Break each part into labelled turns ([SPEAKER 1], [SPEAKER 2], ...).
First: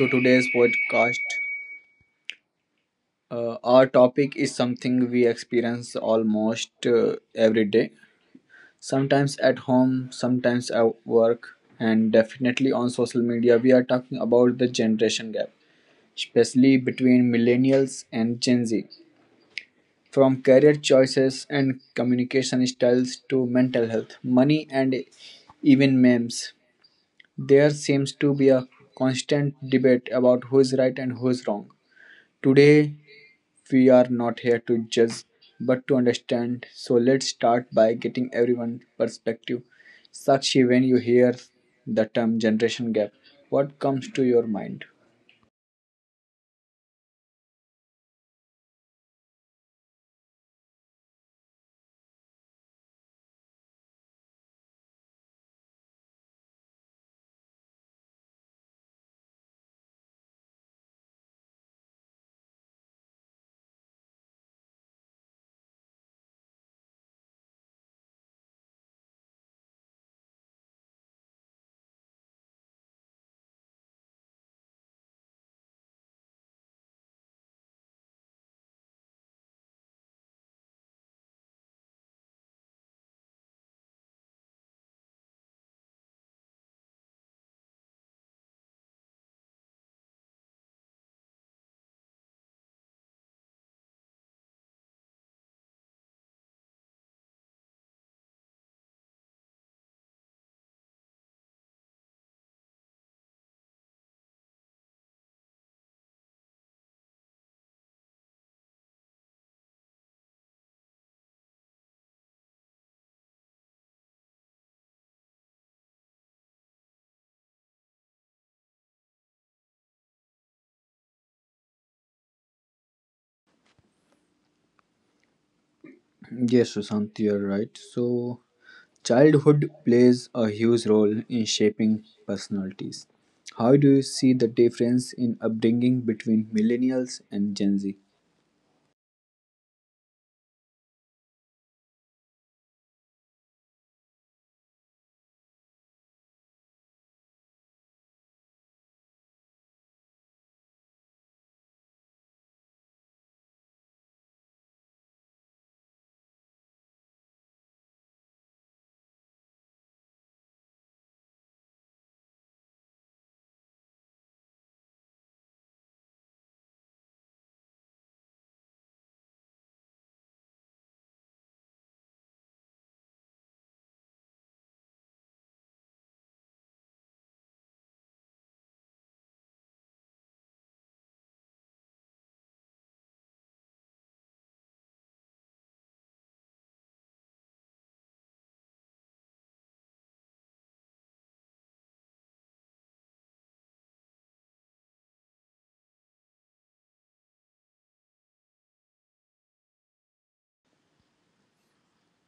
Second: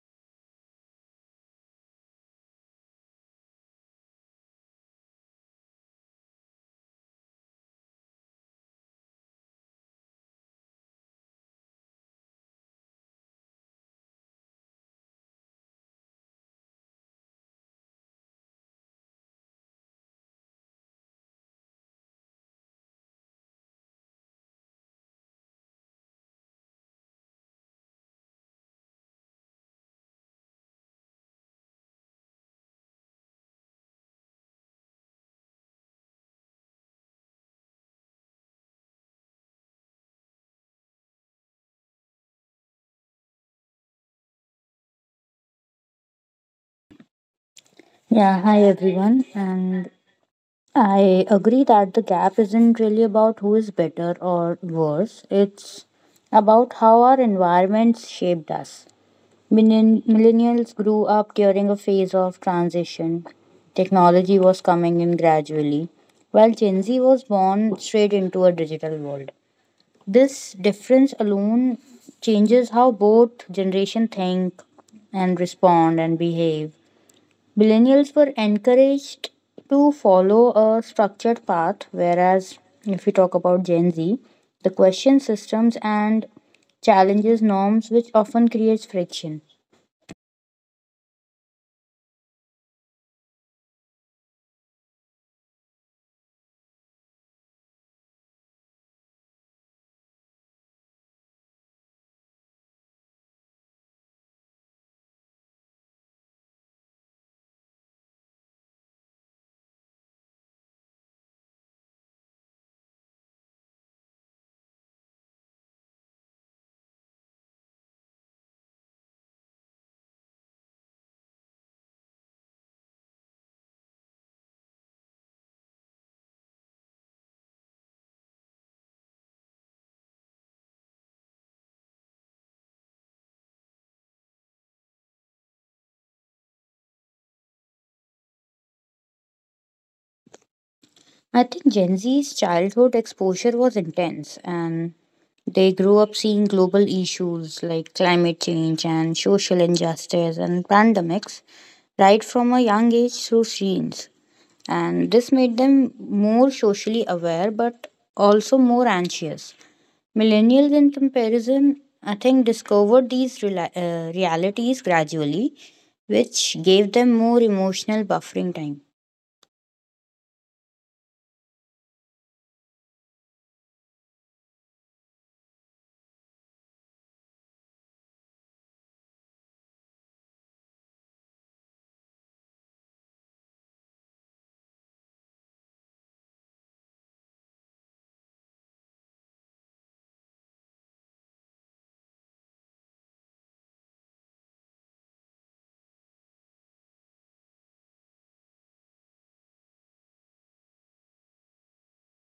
[SPEAKER 1] to today's podcast. Our topic is something we experience almost every day, sometimes at home, sometimes at work, and definitely on social media. We are talking about the generation gap, especially between millennials and Gen Z. From career choices and communication styles to mental health, money, and even memes, there seems to be a constant debate about who's right and who's wrong. Today, we are not here to judge but to understand. So, let's start by getting everyone's perspective. Sakshi, when you hear the term generation gap, what comes to your mind?
[SPEAKER 2] Yeah, hi everyone. And I agree that the gap isn't really about who is better or worse. It's about how our environments shaped us. Millennials grew up during a phase of transition. Technology was coming in gradually, while Gen Z was born straight into a digital world. This difference alone changes how both generation think and respond and behave. Millennials were encouraged to follow a structured path, whereas if we talk about Gen Z, the question systems and challenges norms, which often creates friction.
[SPEAKER 1] Yes, Sushant, you're right. So, childhood plays a huge role in shaping personalities. How do you see the difference in upbringing between millennials and Gen Z?
[SPEAKER 2] I think Gen Z's childhood exposure was intense, and they grew up seeing global issues like climate change and social injustice and pandemics right from a young age through screens. And this made them more socially aware but also more anxious. Millennials, in comparison, I think, discovered these realities gradually, which gave them more emotional buffering time.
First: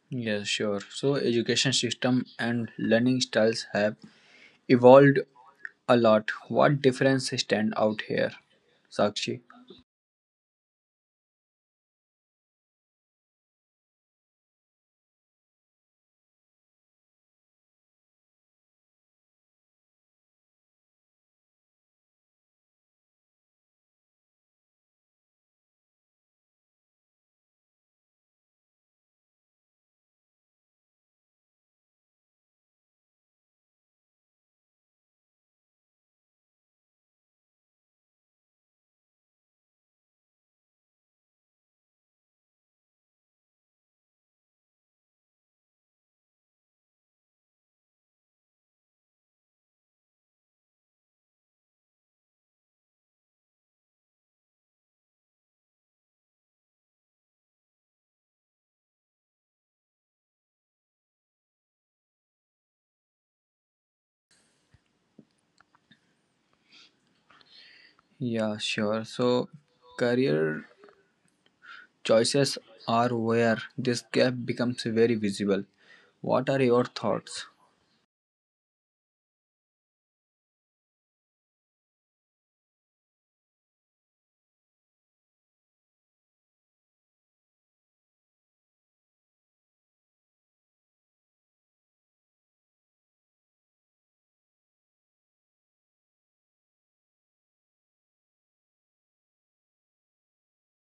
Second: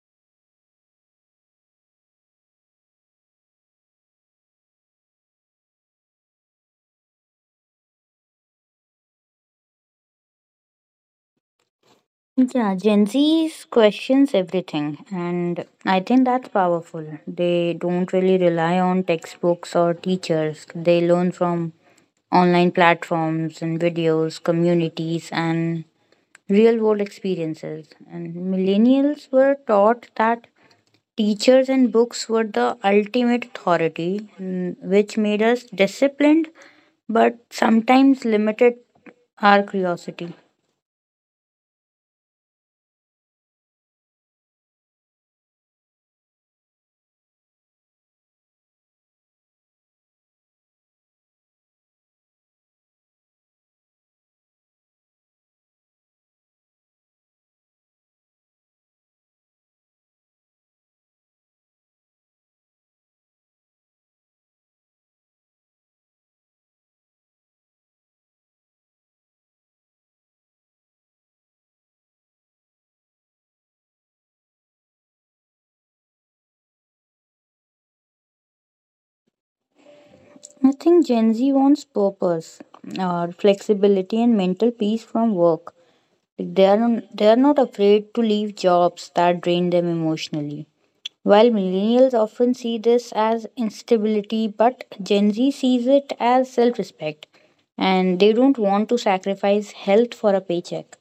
[SPEAKER 1] Yeah, sure. So education system and learning styles have evolved a lot. What difference stand out here, Sakshi?
[SPEAKER 2] Yeah, Gen Z questions everything, and I think that's powerful. They don't really rely on textbooks or teachers, they learn from online platforms and videos, communities, and real world experiences. And millennials were taught that teachers and books were the ultimate authority, which made us disciplined but sometimes limited our curiosity.
[SPEAKER 1] Yeah, sure. So career choices are where this gap becomes very visible. What are your thoughts?
[SPEAKER 2] I think Gen Z wants purpose, or flexibility, and mental peace from work. Like, they are not afraid to leave jobs that drain them emotionally. While millennials often see this as instability, but Gen Z sees it as self-respect, and they don't want to sacrifice health for a paycheck.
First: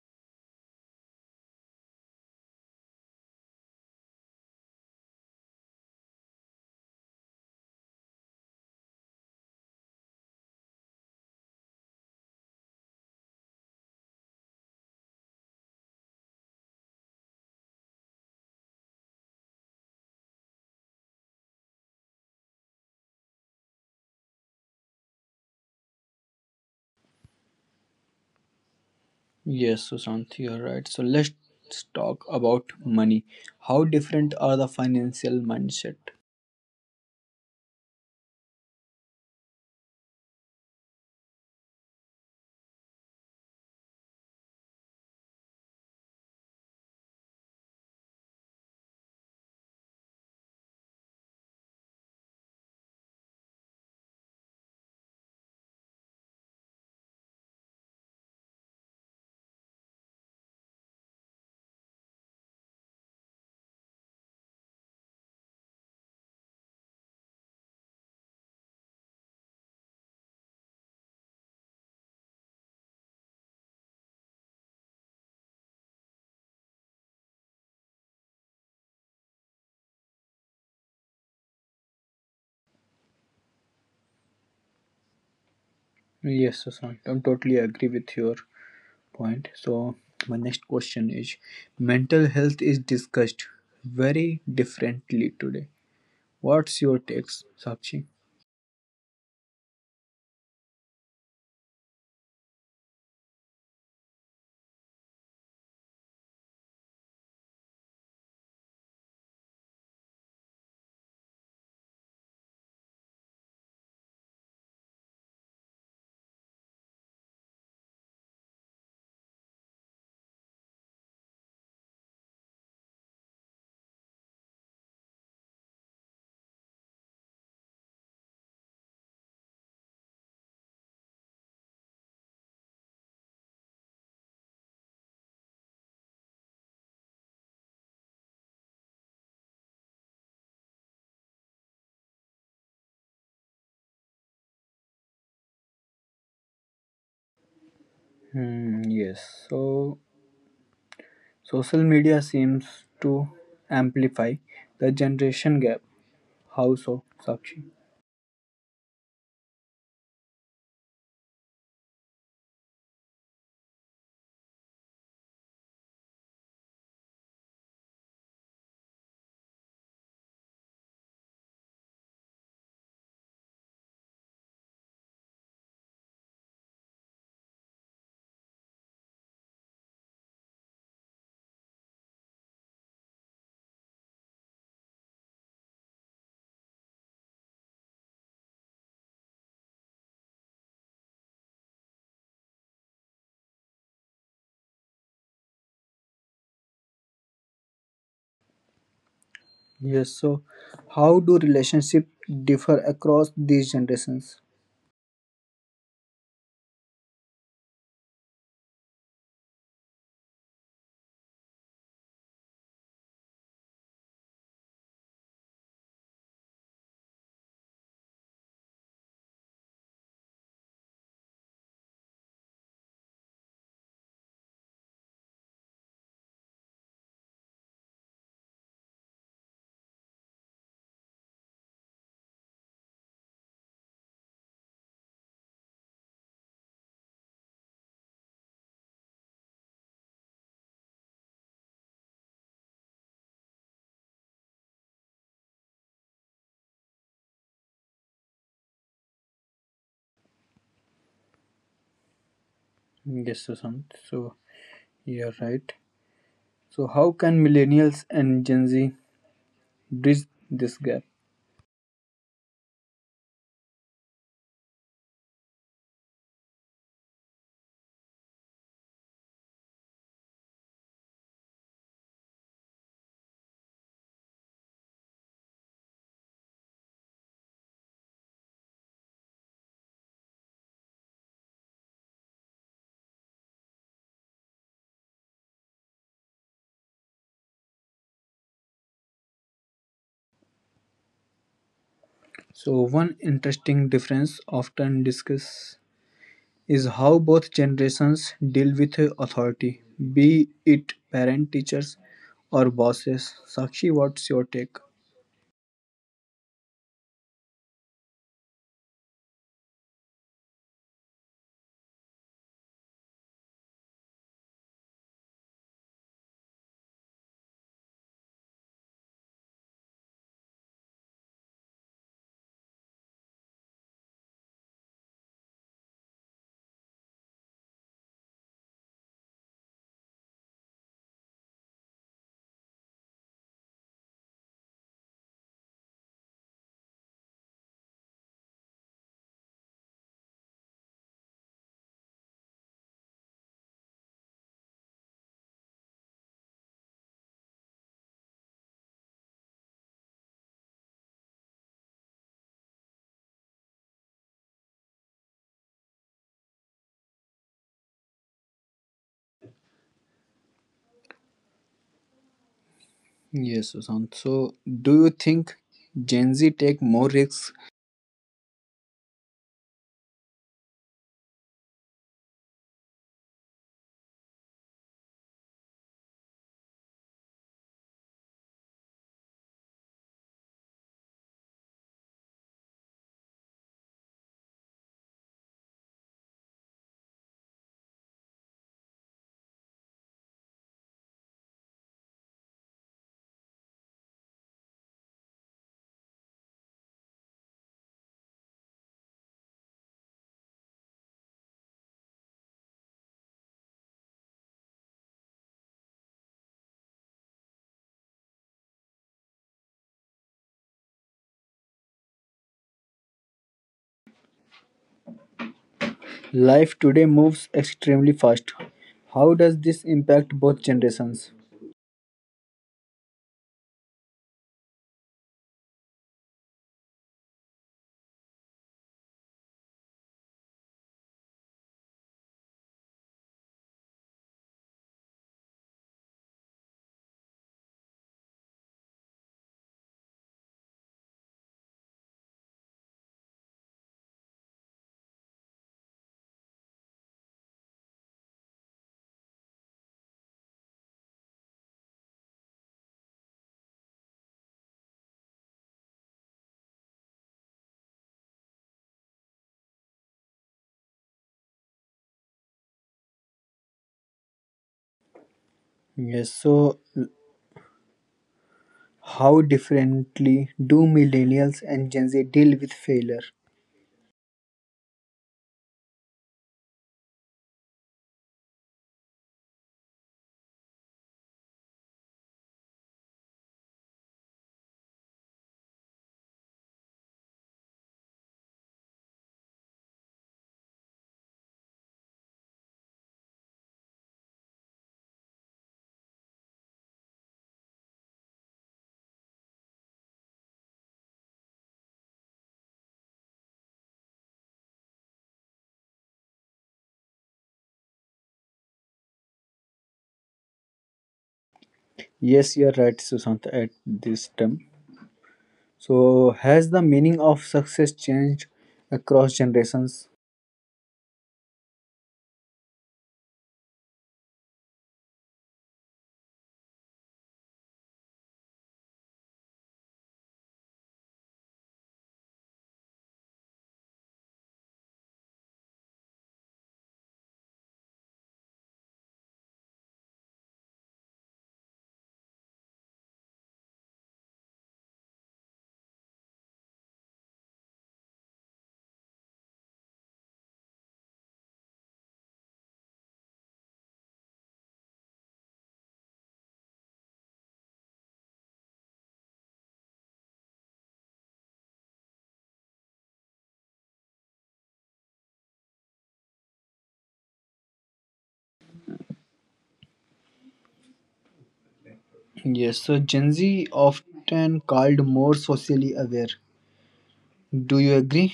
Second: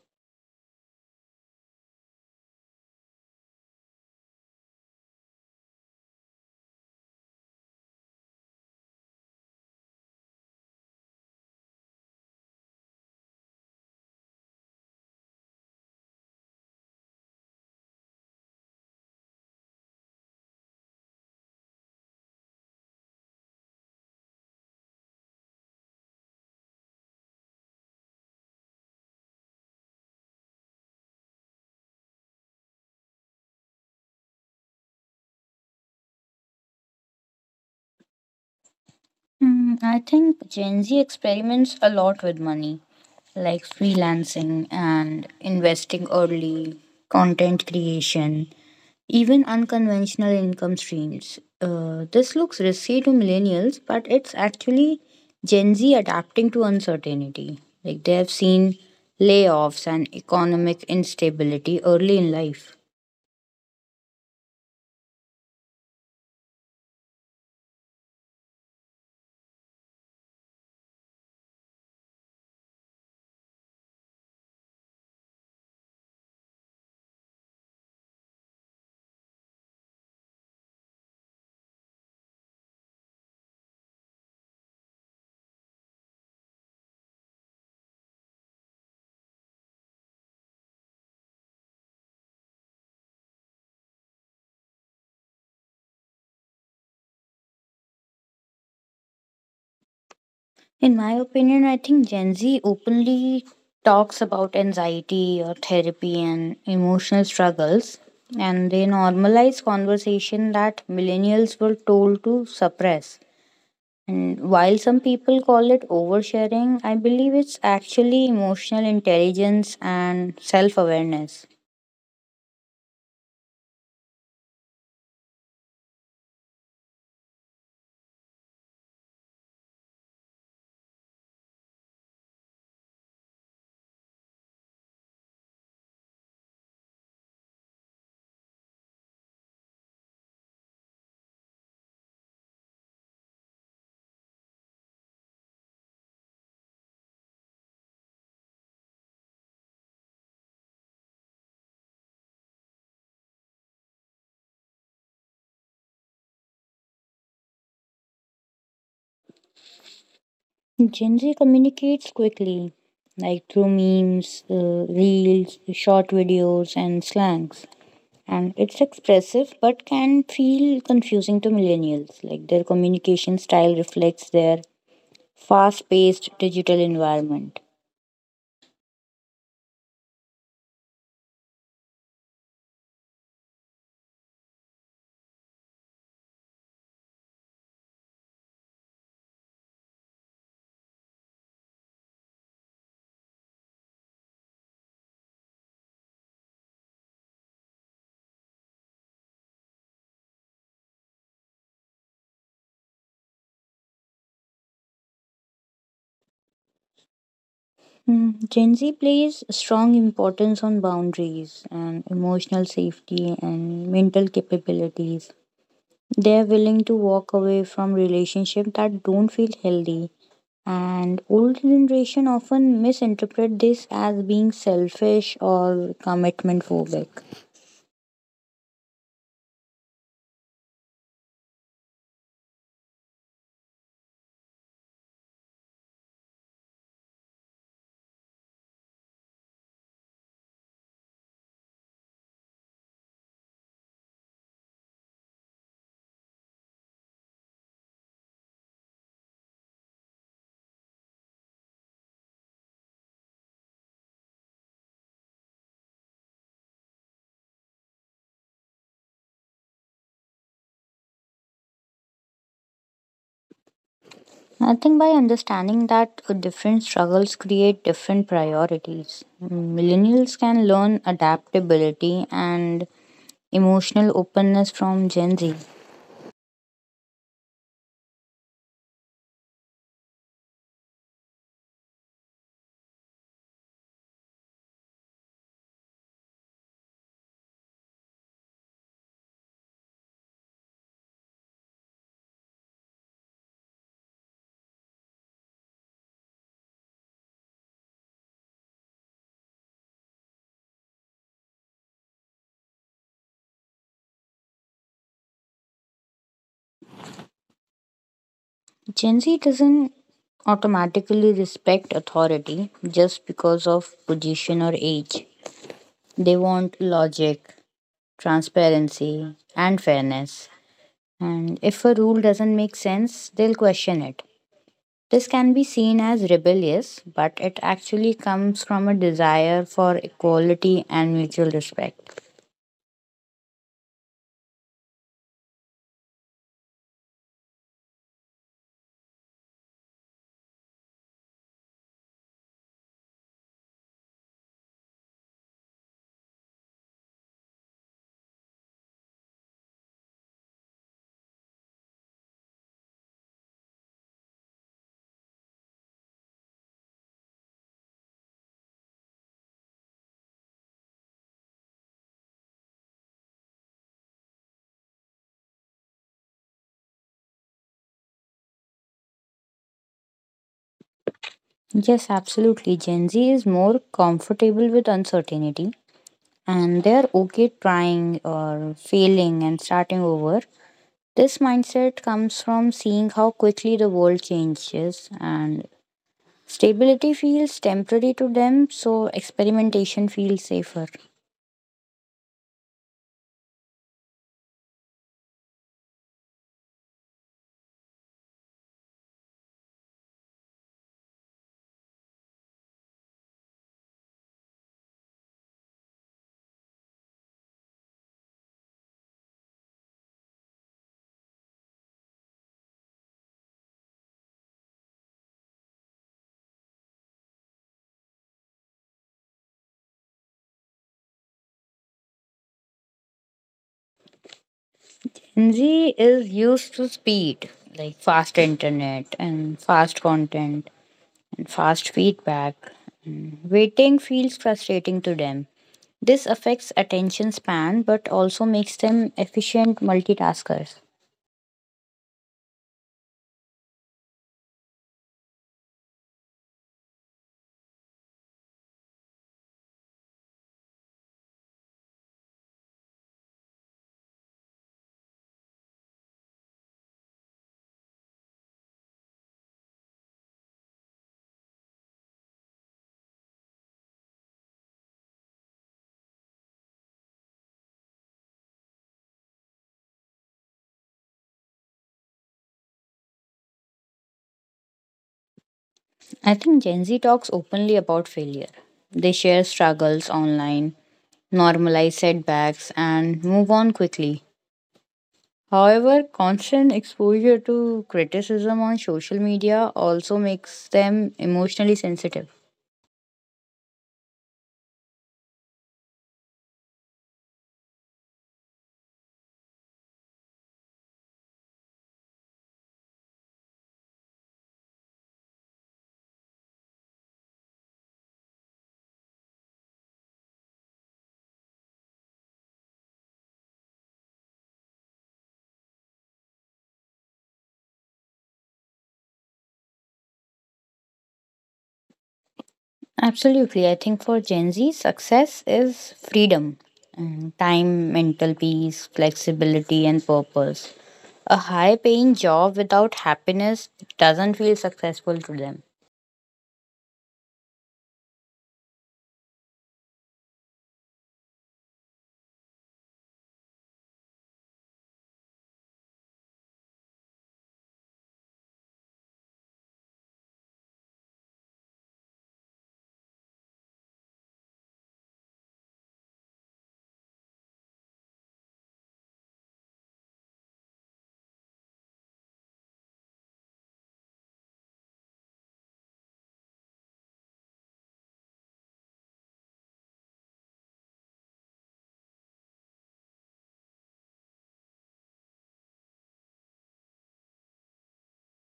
[SPEAKER 1] Yes, Sushant, you're right. So let's talk about money. How different are the financial mindset?
[SPEAKER 2] Hmm, I think Gen Z experiments a lot with money, like freelancing and investing early, content creation, even unconventional income streams. This looks risky to millennials, but it's actually Gen Z adapting to uncertainty. Like they have seen layoffs and economic instability early in life.
[SPEAKER 1] Yes, Sushant, I am totally agree with your point. So, my next question is mental health is discussed very differently today. What's your takes, Sakshi?
[SPEAKER 2] In my opinion, I think Gen Z openly talks about anxiety or therapy and emotional struggles, and they normalize conversation that millennials were told to suppress. And while some people call it oversharing, I believe it's actually emotional intelligence and self awareness.
[SPEAKER 1] Hmm, yes. So, social media seems to amplify the generation gap. How so, Sakshi?
[SPEAKER 2] Gen Z communicates quickly, like through memes, reels, short videos, and slangs. And it's expressive but can feel confusing to millennials. Like their communication style reflects their fast paced digital environment.
[SPEAKER 1] Yes. So, how do relationships differ across these generations?
[SPEAKER 2] Gen Z plays strong importance on boundaries and emotional safety and mental capabilities. They're willing to walk away from relationships that don't feel healthy. And old generation often misinterpret this as being selfish or commitment phobic.
[SPEAKER 1] Yes, Sushant. So, you're right. So, how can millennials and Gen Z bridge this gap?
[SPEAKER 2] I think by understanding that different struggles create different priorities, millennials can learn adaptability and emotional openness from Gen Z.
[SPEAKER 1] So one interesting difference often discussed is how both generations deal with authority, be it parent, teachers, or bosses. Sakshi, what's your take?
[SPEAKER 2] Gen Z doesn't automatically respect authority just because of position or age. They want logic, transparency, and fairness. And if a rule doesn't make sense, they'll question it. This can be seen as rebellious, but it actually comes from a desire for equality and mutual respect.
[SPEAKER 1] Yes, Sushant. So, do you think Gen Z take more risks?
[SPEAKER 2] Yes, absolutely. Gen Z is more comfortable with uncertainty, and they're okay trying or failing and starting over. This mindset comes from seeing how quickly the world changes, and stability feels temporary to them, so experimentation feels safer.
[SPEAKER 1] Life today moves extremely fast. How does this impact both generations?
[SPEAKER 2] Gen Z is used to speed, like fast internet and fast content and fast feedback. And waiting feels frustrating to them. This affects attention span but also makes them efficient multitaskers.
[SPEAKER 1] Yes, so how differently do millennials and Gen Z deal with failure?
[SPEAKER 2] I think Gen Z talks openly about failure. They share struggles online, normalize setbacks, and move on quickly. However, constant exposure to criticism on social media also makes them emotionally sensitive.
[SPEAKER 1] Yes, you're right, Sushant, at this term. So, has the meaning of success changed across generations?
[SPEAKER 2] Absolutely. I think for Gen Z, success is freedom, time, mental peace, flexibility, and purpose. A high paying job without happiness doesn't feel successful to them.
[SPEAKER 1] Yes, so Gen Z often called more socially aware. Do you agree?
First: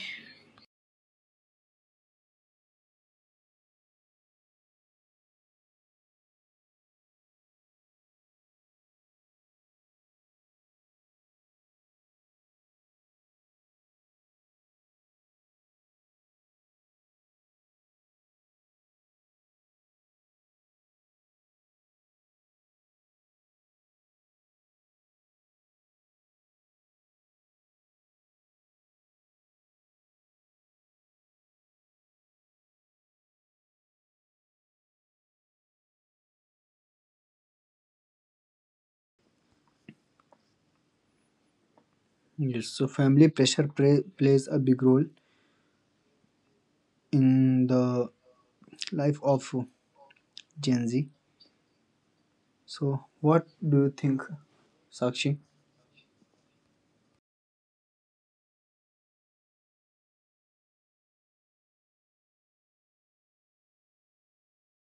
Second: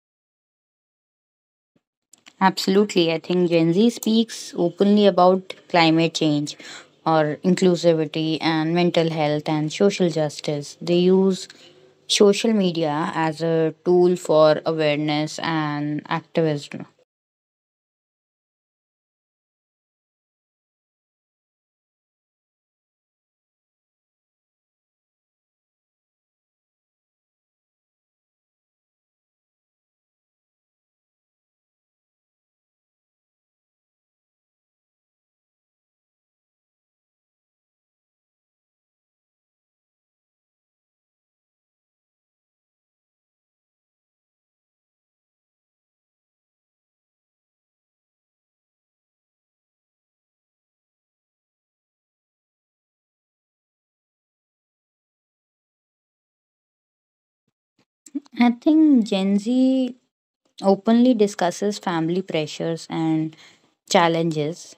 [SPEAKER 2] Absolutely. I think Gen Z speaks openly about climate change or inclusivity and mental health and social justice. They use social media as a tool for awareness and activism.
[SPEAKER 1] Yes, so family pressure play, plays a big role in the life of Gen Z. So, what do you think, Sakshi?
[SPEAKER 2] I think Gen Z openly discusses family pressures and challenges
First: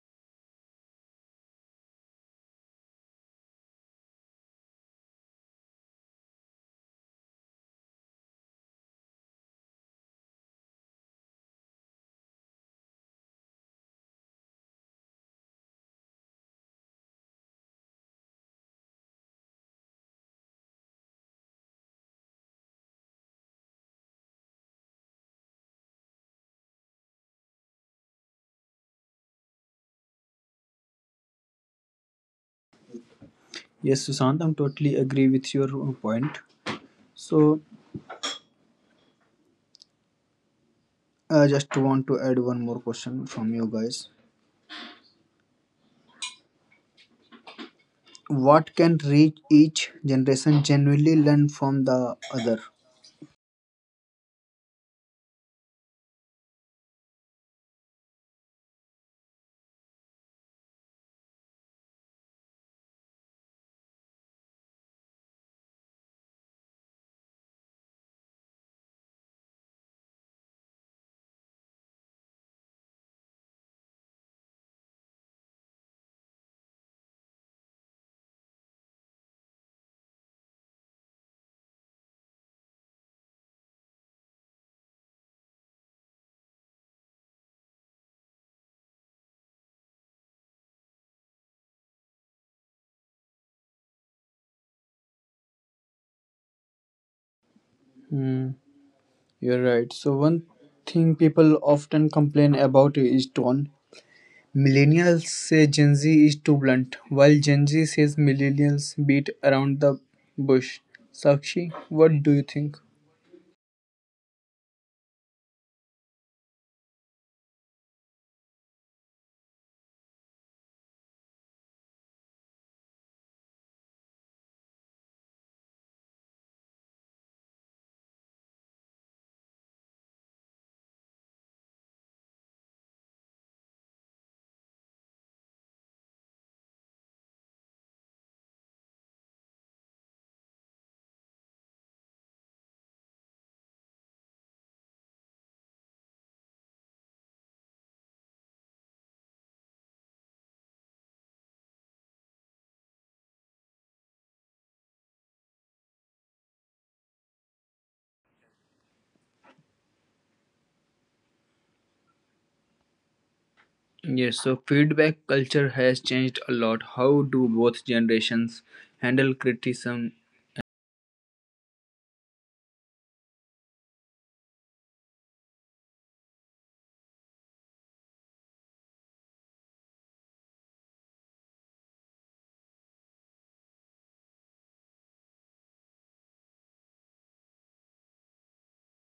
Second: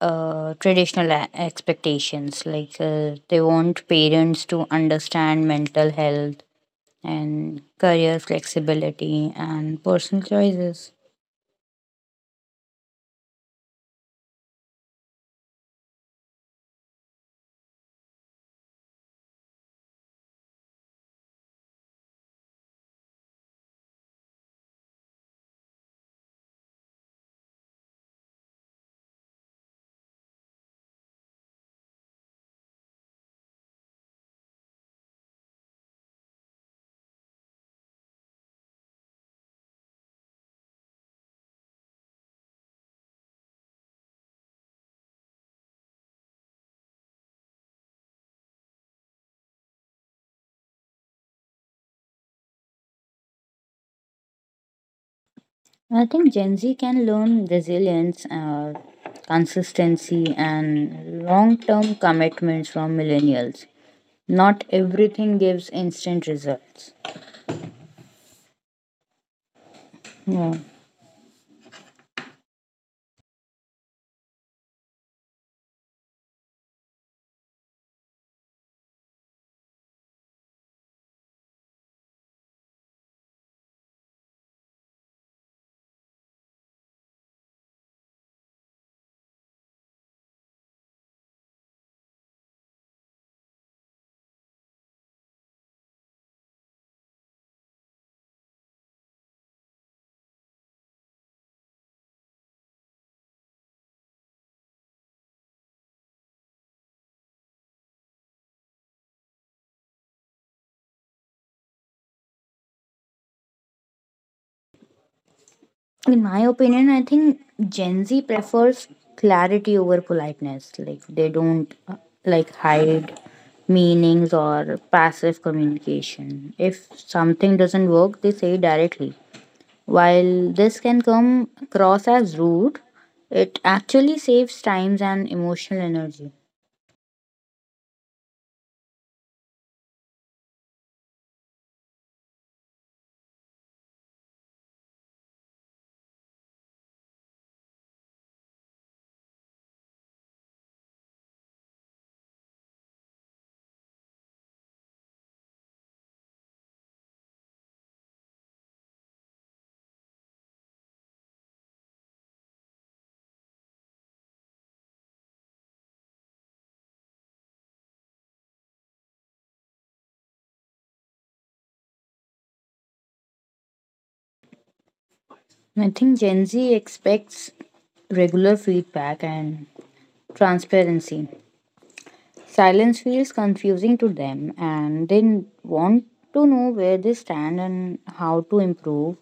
[SPEAKER 2] traditional expectations, like they want parents to understand mental health and career flexibility and personal choices.
[SPEAKER 1] Yes, Sushant, I'm totally agree with your point. So, I just want to add one more question from you guys. What can reach each generation genuinely learn from the other?
[SPEAKER 2] I think Gen Z can learn resilience, consistency and long-term commitments from millennials. Not everything gives instant results, yeah.
[SPEAKER 1] Hmm, you're right. So one thing people often complain about is tone. Millennials say Gen Z is too blunt, while Gen Z says millennials beat around the bush. Sakshi, what do you think?
[SPEAKER 2] In my opinion, I think Gen Z prefers clarity over politeness. Like, they don't, like, hide meanings or passive communication. If something doesn't work, they say directly. While this can come across as rude, it actually saves times and emotional energy.
[SPEAKER 1] Yes, so feedback culture has changed a lot. How do both generations handle criticism?
[SPEAKER 2] I think Gen Z expects regular feedback and transparency. Silence feels confusing to them, and they want to know where they stand and how to improve,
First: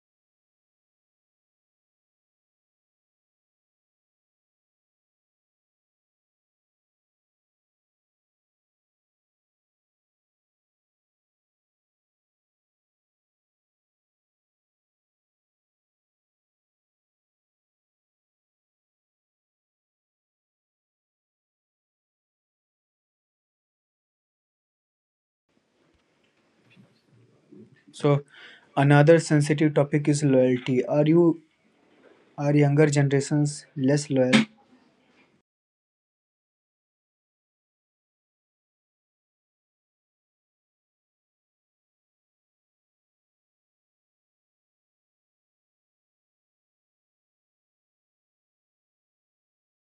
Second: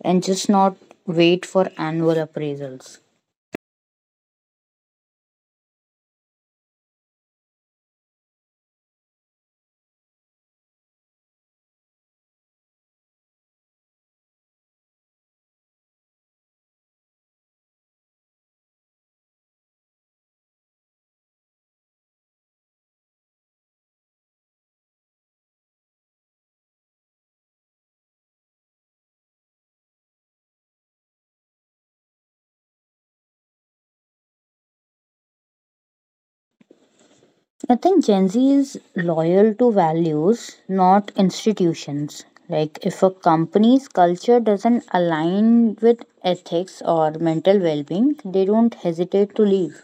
[SPEAKER 2] and just not wait for annual appraisals.
[SPEAKER 1] So another sensitive topic is loyalty. Are younger generations less loyal?
[SPEAKER 2] I think Gen Z is loyal to values, not institutions. Like, if a company's culture doesn't align with ethics or mental well being, they don't hesitate to leave.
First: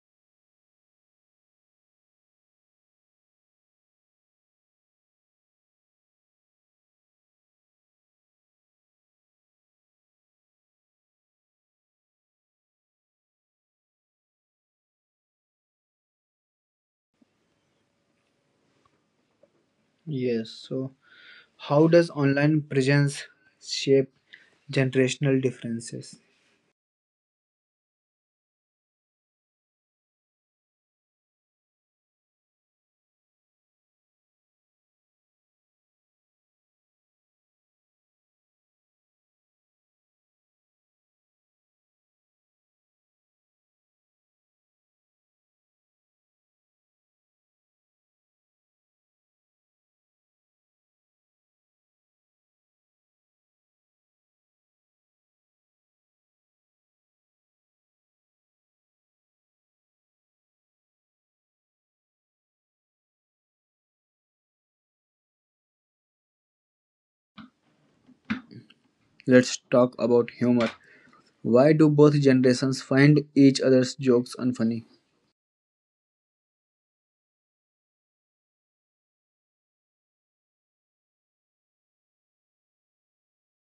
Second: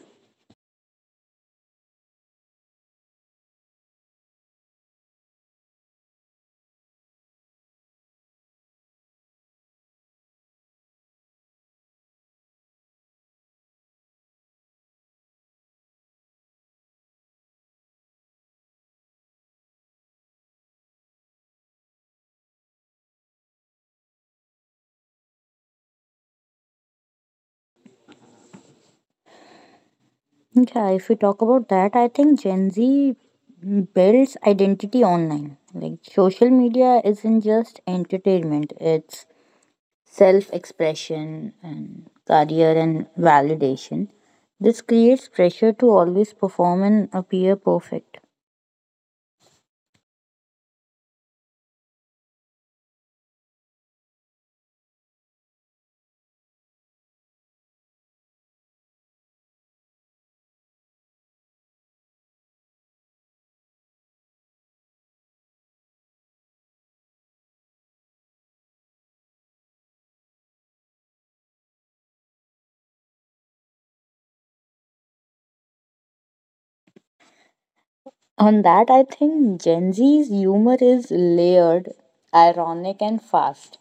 [SPEAKER 1] Yes. So, how does online presence shape generational differences?
[SPEAKER 2] Yeah, if we talk about that, I think Gen Z builds identity online. Like, social media isn't just entertainment, it's self expression and career and validation. This creates pressure to always perform and appear perfect.
[SPEAKER 1] Let's talk about humor. Why do both generations find each other's jokes unfunny?
[SPEAKER 2] On that, I think Gen Z's humor is layered, ironic, and fast.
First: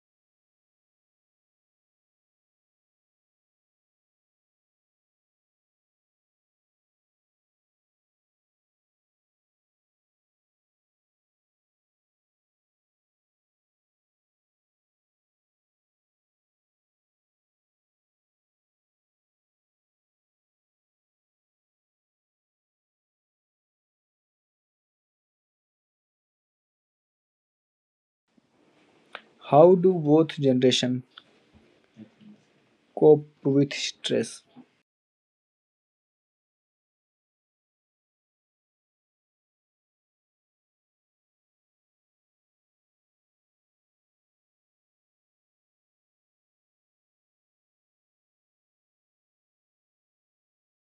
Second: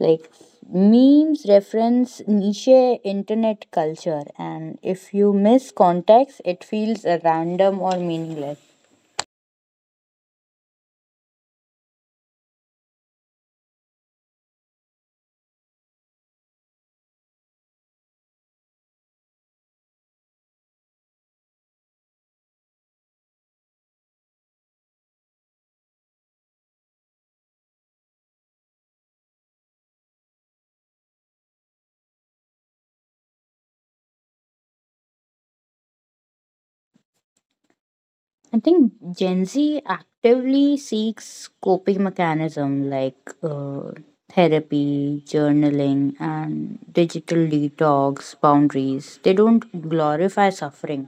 [SPEAKER 2] Like, memes reference niche internet culture, and if you miss context it feels random or meaningless.
[SPEAKER 1] How do both generations cope with stress?
[SPEAKER 2] I think Gen Z actively seeks coping mechanism, like therapy, journaling, and digital detox boundaries. They don't glorify suffering.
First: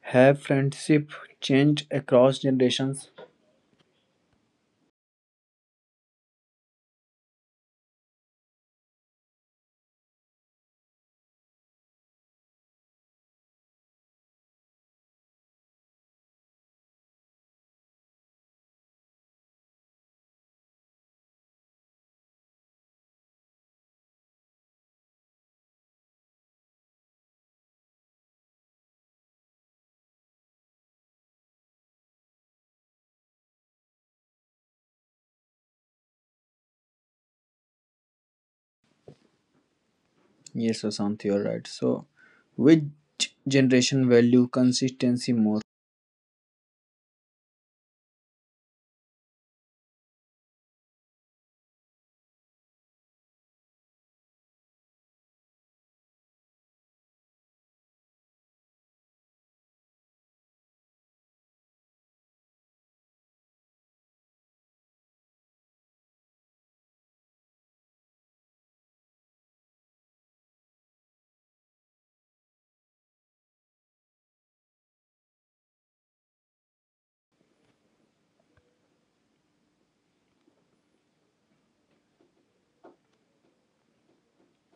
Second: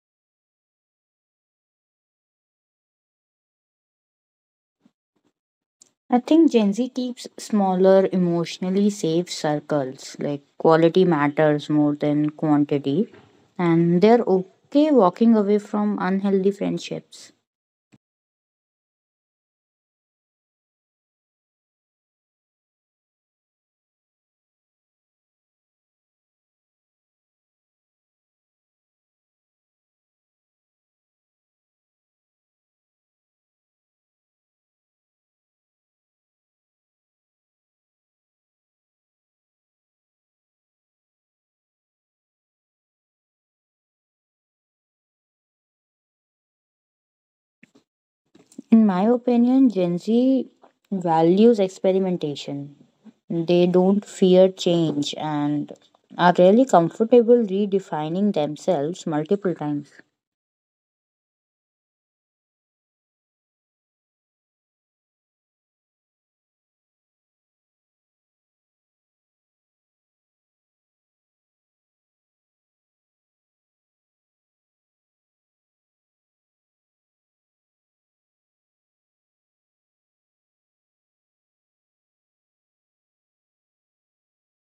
[SPEAKER 1] Have friendship changed across generations?
[SPEAKER 2] I think Gen Z keeps smaller, emotionally safe circles. Like, quality matters more than quantity, and they're okay walking away from unhealthy friendships.
[SPEAKER 1] Yes, Asante, you're right. So, which generation value consistency more?
[SPEAKER 2] In my opinion, Gen Z values experimentation. They don't fear change and are really comfortable redefining themselves multiple times.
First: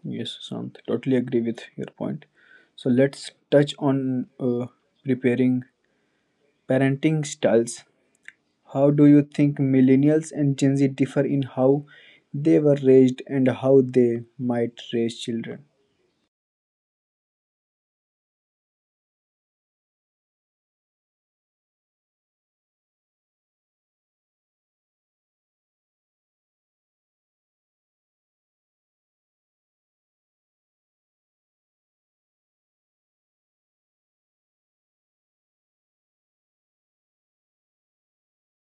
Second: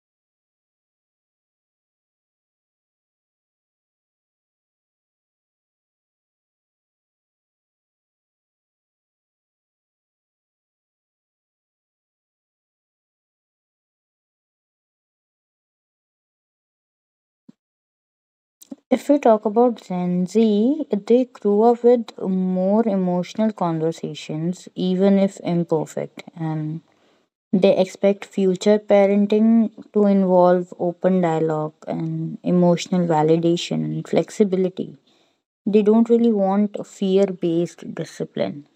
[SPEAKER 1] Yes, Sushant, totally agree with your point. So let's touch on preparing parenting styles. How do you think millennials and Gen Z differ in how they were raised and how they might raise children?
[SPEAKER 2] If we talk about Gen Z, they grew up with more emotional conversations, even if imperfect, and they expect future parenting to involve open dialogue and emotional validation and flexibility. They don't really want fear based discipline.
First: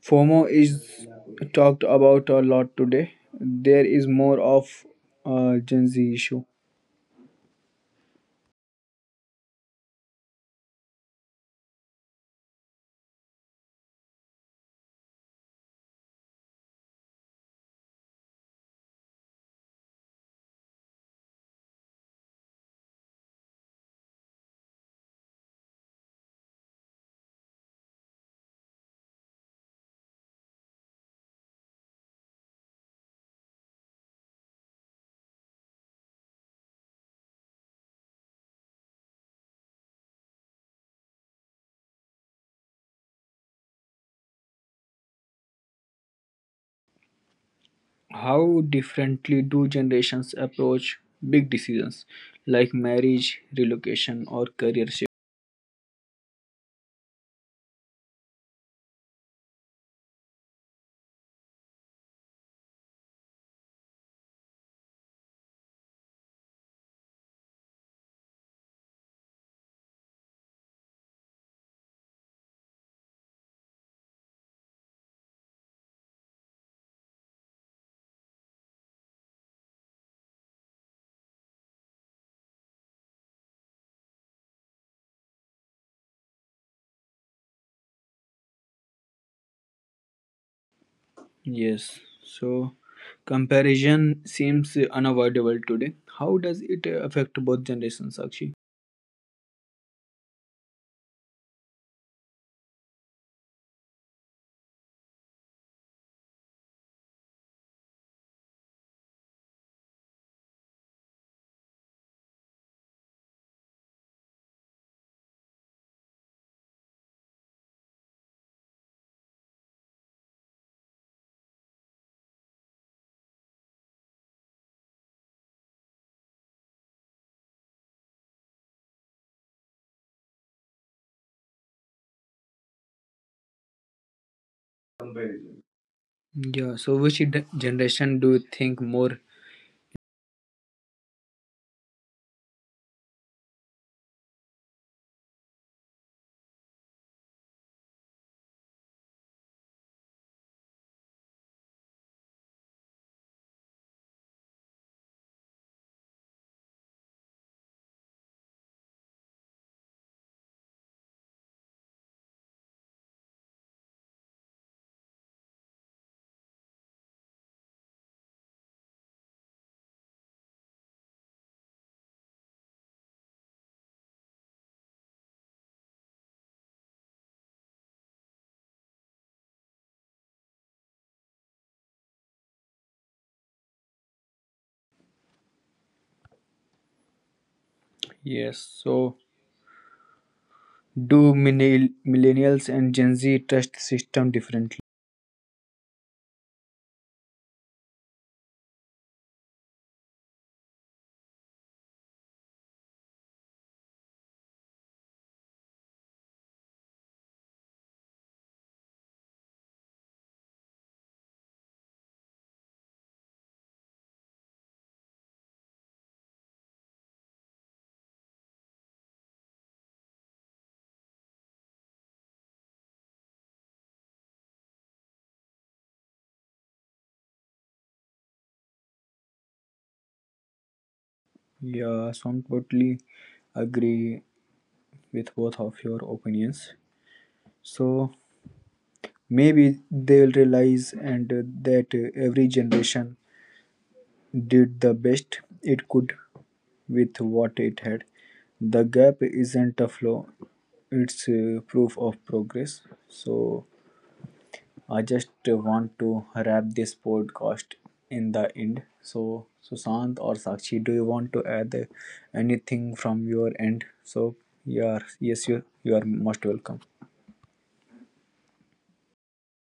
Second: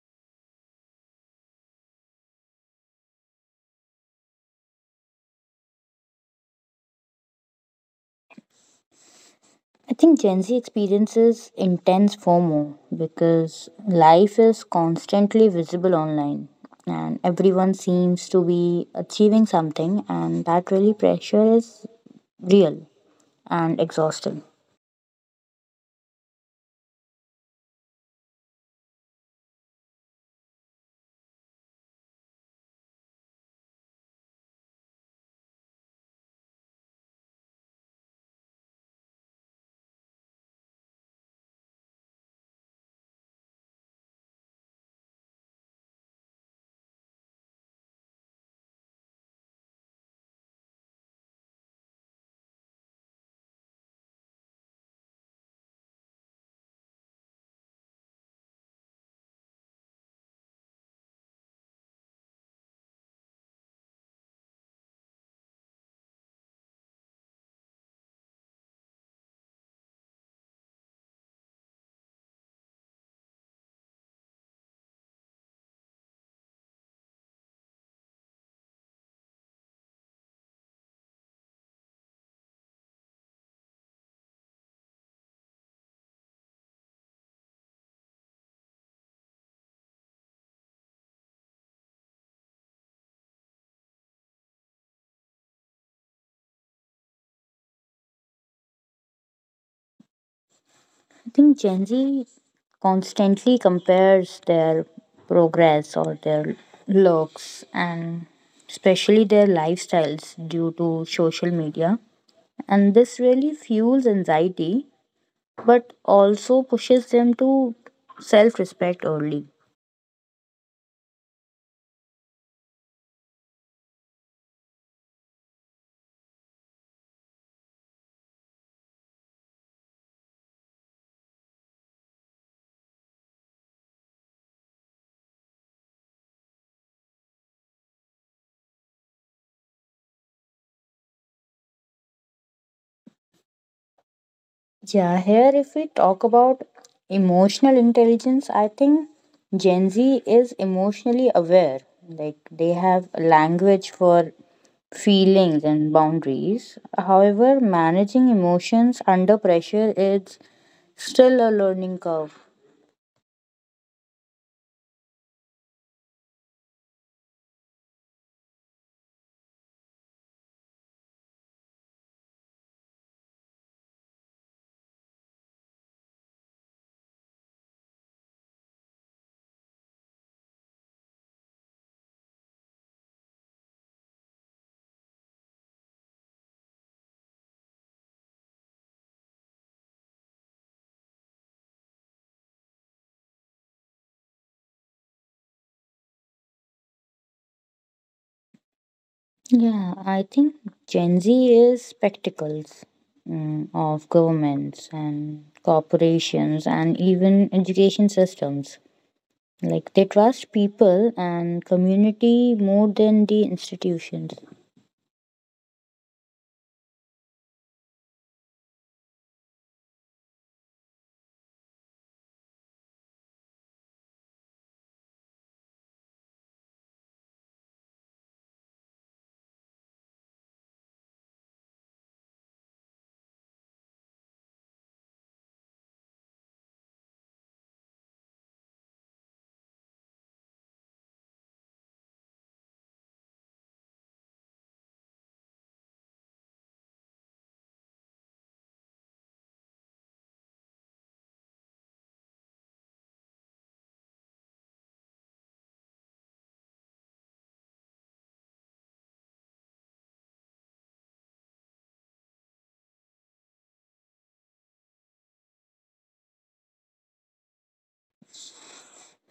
[SPEAKER 1] FOMO is talked about a lot today. There is more of a Gen Z issue.
[SPEAKER 2] I think Gen Z experiences intense FOMO because life is constantly visible online, and everyone seems to be achieving something, and that really pressure is real and exhausting.
[SPEAKER 1] How differently do generations approach big decisions like marriage, relocation, or career shift? Yes. So comparison seems unavoidable today. How does it affect both generations, Sakshi?
[SPEAKER 2] I think Gen Z constantly compares their progress or their looks and especially their lifestyles due to social media, and this really fuels anxiety but also pushes them to self respect early.
[SPEAKER 1] Comparison. Yeah, so which generation do you think more?
[SPEAKER 2] Yeah, here if we talk about emotional intelligence, I think Gen Z is emotionally aware. Like, they have a language for feelings and boundaries. However, managing emotions under pressure is still a learning curve.
[SPEAKER 1] Yes, so do millennials and Gen Z trust system differently?
[SPEAKER 2] Yeah, I think Gen Z is spectacles of governments and corporations and even education systems. Like, they trust people and community more than the institutions.
[SPEAKER 1] Yeah, so I'm totally agree with both of your opinions. So maybe they will realize and that every generation did the best it could with what it had. The gap isn't a flaw, it's proof of progress. So, I just want to wrap this podcast in the end. So, Sushant or Sakshi, do you want to add anything from your end? So, yeah, yes, you are most welcome.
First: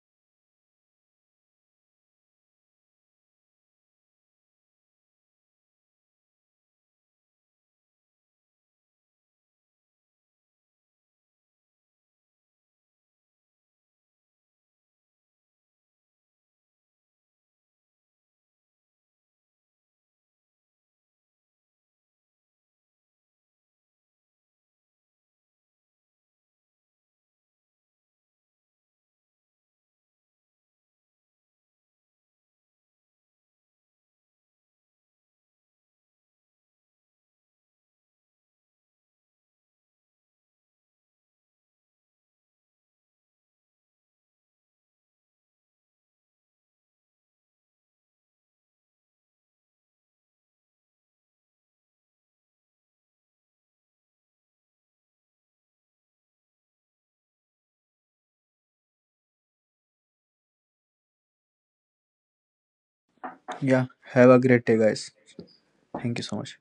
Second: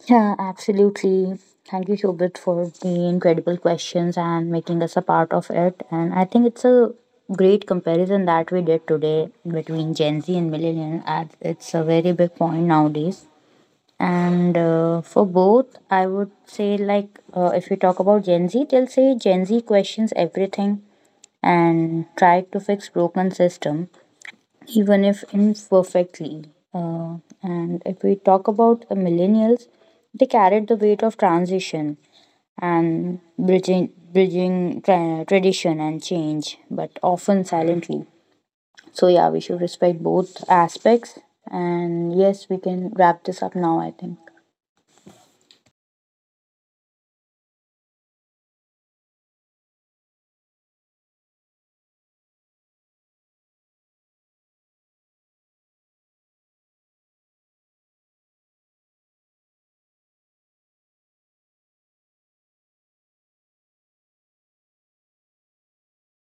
[SPEAKER 2] Yeah, absolutely. Thank you, Shobit, for the incredible questions and making us a part of it. And I think it's a great comparison that we did today between Gen Z and millennial. As it's a very big point nowadays. And for both, I would say, like, if we talk about Gen Z, they'll say Gen Z questions everything and try to fix broken system, even if imperfectly. And if we talk about the millennials, they carried the weight of transition and bridging tradition and change, but often silently. So yeah, we should respect both aspects. And yes, we can wrap this up now, I think.
[SPEAKER 1] Yeah, have a great day, guys. Thank you so much.